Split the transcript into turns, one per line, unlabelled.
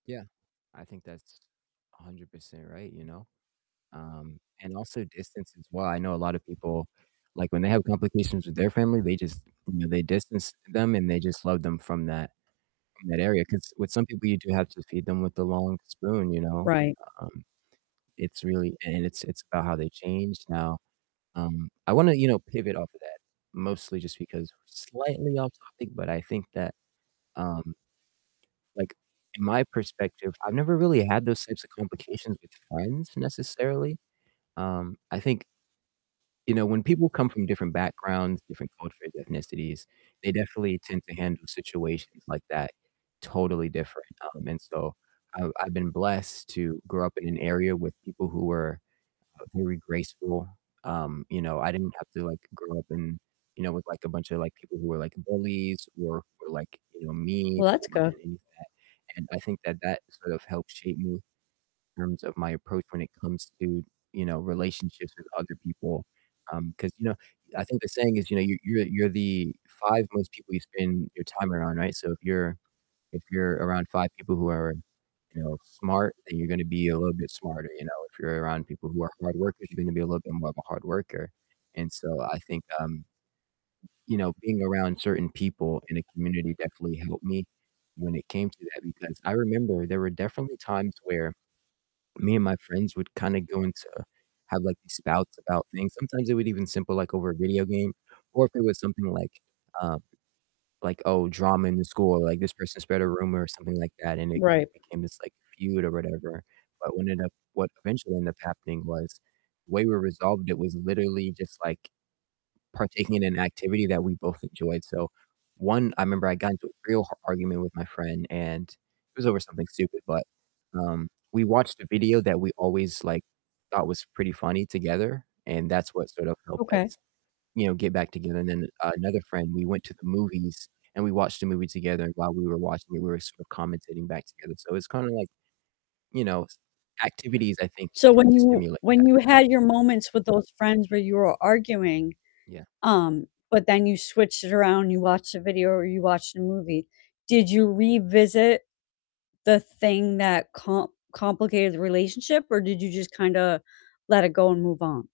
Yeah, I think that's 100% right, you know? Um, and also distance as well. I know a lot of people, like, when they have complications with their family, they just, you know, they distance them and they just love them from that from that area 'cause with some people, you do have to feed them with a long spoon, you know?
Right.
Um, it's really and it's it's about how they change now, um I wanna, you know, pivot off of that mostly just because we're slightly off topic, but I think that, um like, in my perspective, I've never really had those types of complications with friends necessarily. Um, I think you know, when people come from different backgrounds, different cultures, ethnicities, they definitely tend to handle situations like that totally different, um, and so I've I've been blessed to grow up in an area with people who were, uh, very graceful, um, you know, I didn't have to, like, grow up in you know, with, like, a bunch of, like, people who were, like, bullies or who were, like, you know, mean
Well, that's
or
good.
any of that, and I think that that sort of helped shape me in terms of my approach when it comes to, you know, relationships with other people, um, 'cause, you know, I think the saying is, you know, you you're you're the 5 most people you spend your time around, right? So if you're if you're around 5 people who are, you know, smart, then you're gonna be a little bit smarter, you know, if you're around people who are hard workers, you're gonna be a little bit more of a hard worker, and so I think, um you know, being around certain people in a community definitely helped me when it came to that because I remember there were definitely times where me and my friends would kind of go into have, like, these spouts about things, sometimes it would even simple, like, over a video game or if it was something like, um, like, "Oh, drama in the school," or, like, "This person spread a rumor," or something like that, and it c
Right.
it became this, like, feud or whatever. But what ended up what eventually ended up happening was the way we resolved it was literally just, like, partaking in an activity that we both enjoyed, so one I remember I got into a real h argument with my friend and it was over something stupid, but, um, we watched a video that we always, like, thought was pretty funny together and that's what sort of helped
Okay.
us, you know, get back together, and then another friend, we went to the movies and we watched a movie together and while we were watching it, we were sort of commentating back together. So it's kinda, like, you know, s activities I think can
So
help
when you
stimulate
when
that.
you had your moments with those friends where you were arguing,
Yeah.
um, but then you switched it around and you watched a video or you watched a movie, did you revisit the thing that com complicated the relationship or did you just kinda let it go and move on?